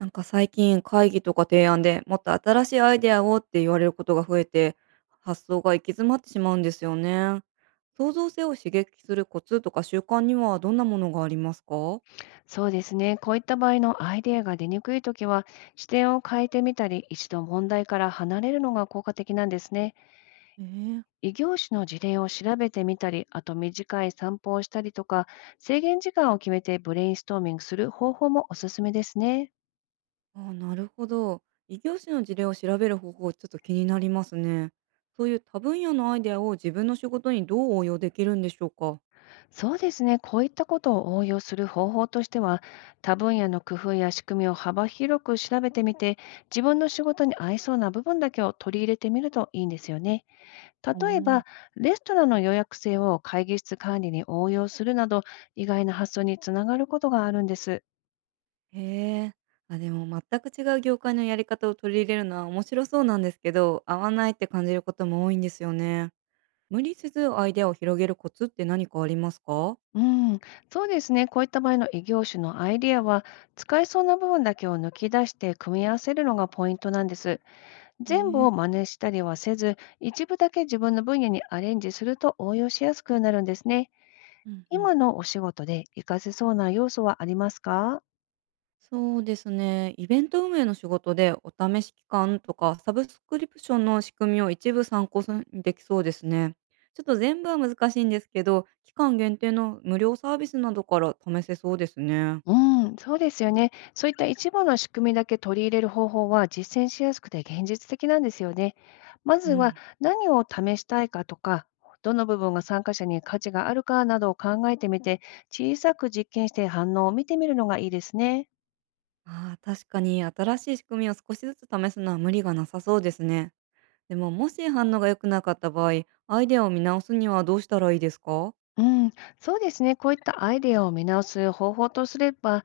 なんか最近会議とか提案でもっと新しいアイデアをって言われることが増えて、発想が行き詰まってしまうんですよね。創造性を刺激するコツとか習慣にはどんなものがありますか？そうですね。こういった場合のアイデアが出にくいときは、視点を変えてみたり、一度問題から離れるのが効果的なんですね。えー、異業種の事例を調べてみたり、あと短い散歩をしたりとか、制限時間を決めてブレインストーミングする方法もおすすめですね。あー、なるほど。異業種の事例を調べる方法ちょっと気になりますね。そういう多分野のアイデアを自分の仕事にどう応用できるんでしょうか？そうですね。こういったことを応用する方法としては、他分野の工夫や仕組みを幅広く調べてみて、自分の仕事に合いそうな部分だけを取り入れてみるといいんですよね。う例えん。ば、レストランの予約制を会議室管理に応用するなど、意外な発想につながることがあるんです。へえ。あ、でも全く違う業界のやり方を取り入れるのは面白そうなんですけど、合わないって感じることも多いんですよね。無理せずアイデアを広げるコツって何かありますか？うん、そうですね。こういった場合の異業種のアイディアは、使えそうな部分だけを抜き出して組み合わせるのがポイントなんです。全部ええ。を真似したりはせず、一部だけ自分の分野にアレンジすると応用しやすくなるんですね。うんうん。今のお仕事で活かせそうな要素はありますか？そうですね。イベント運営の仕事でお試し期間とかサブスクリプションの仕組みを一部参考にできそうですね。ちょっと全部は難しいんですけど、期間限定の無料サービスなどから試せそうですね。うん、そうですよね。そういった一部の仕組みだけ取り入れる方法は実践しやすくて現実的なんですよね。まうずはん。何を試したいかとか、どの部分が参加者に価値があるかなどを考えてみて、小さく実験して反応を見てみるのがいいですね。ああ、確かに新しい仕組みを少しずつ試すのは無理がなさそうですね。でも、もし反応が良くなかった場合、アイデアを見直すにはどうしたらいいですか？うん、そうですね。こういったアイデアを見直す方法とすれば、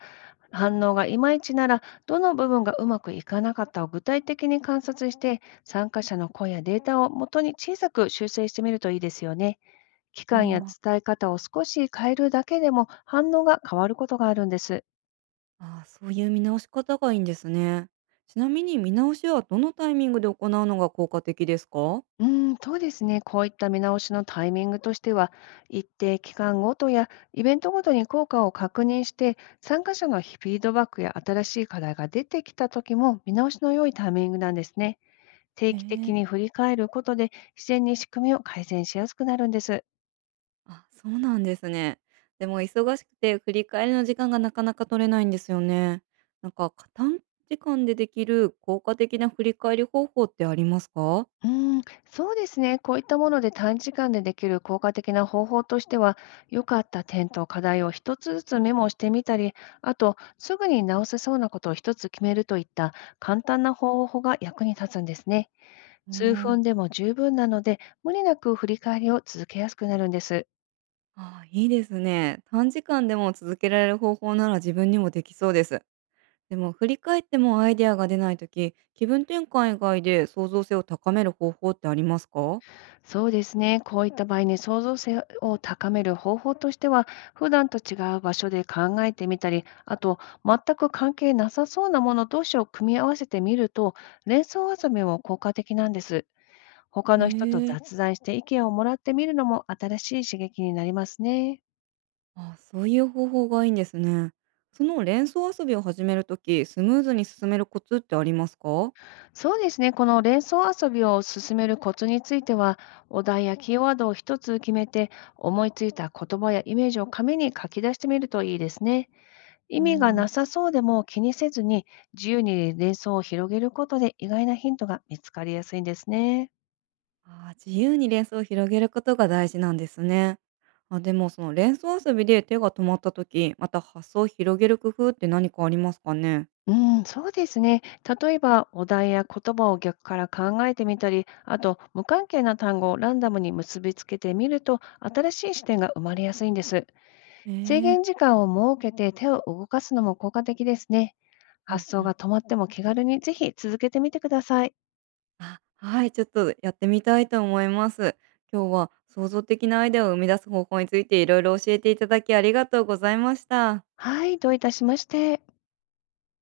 反応がいまいちなら、どの部分がうまくいかなかったを具体的に観察して、参加者の声やデータを元に小さく修正してみるといいですよね。期あー間やあー、伝え方を少し変えるだけでも反応が変わることがあるんです。あ、そういう見直し方がいいんですね。ちなみに見直しはどのタイミングで行うのが効果的ですか？うん、そうですね。こういった見直しのタイミングとしては、一定期間ごとやイベントごとに効果を確認して、参加者のフィードバックや新しい課題が出てきた時も見直しの良いタイミングなんですね。定期的ええ。に振り返ることで、自然に仕組みを改善しやすくなるんです。あ、そうなんですね。でも忙しくて振り返りの時間がなかなか取れないんですよね。なんか短時間でできる効果的な振り返り方法ってありますか？うーん、そうですね。こういったもので短時間でできる効果的な方法としては、良かった点と課題を一つずつメモしてみたり、あと、すぐに直せそうなことを一つ決めるといった簡単な方法が役に立つんですね。数あ分であ。も十分なので、無理なく振り返りを続けやすくなるんです。ああ、いいですね。短時間でも続けられる方法なら自分にもできそうです。でも振り返ってもアイデアが出ないとき、気分転換以外で創造性を高める方法ってありますか？そうですね。こういった場合に創造性を高める方法としては、普段と違う場所で考えてみたり、あと、全く関係なさそうなもの同士を組み合わせてみると、連想遊びも効果的なんです。他への人とえ。雑談して意見をもらってみるのも新しい刺激になりますね。あ、そういう方法がいいんですね。その連想遊びを始めるとき、スムーズに進めるコツってありますか？そうですね。この連想遊びを進めるコツについては、お題やキーワードを一つ決めて、思いついた言葉やイメージを紙に書き出してみるといいですね。意う味がなん。さそうでも気にせずに、自由に連想を広げることで意外なヒントが見つかりやすいんですね。ああ、自由に連想を広げることが大事なんですね。あ、でもその連想遊びで手が止まったとき、また発想を広げる工夫って何かありますかね？うん、そうですね。例えば、お題や言葉を逆から考えてみたり、あと、無関係な単語をランダムに結びつけてみると、新しい視点が生まれやすいんです。制え限え。時間を設けて手を動かすのも効果的ですね。うん発う想がん。止まっても気軽にぜひ続けてみてください。あ、はい、ちょっとやってみたいと思います。今日は創造的なアイデアを生み出す方法についていろいろ教えていただきありがとうございました。はい、どういたしまして。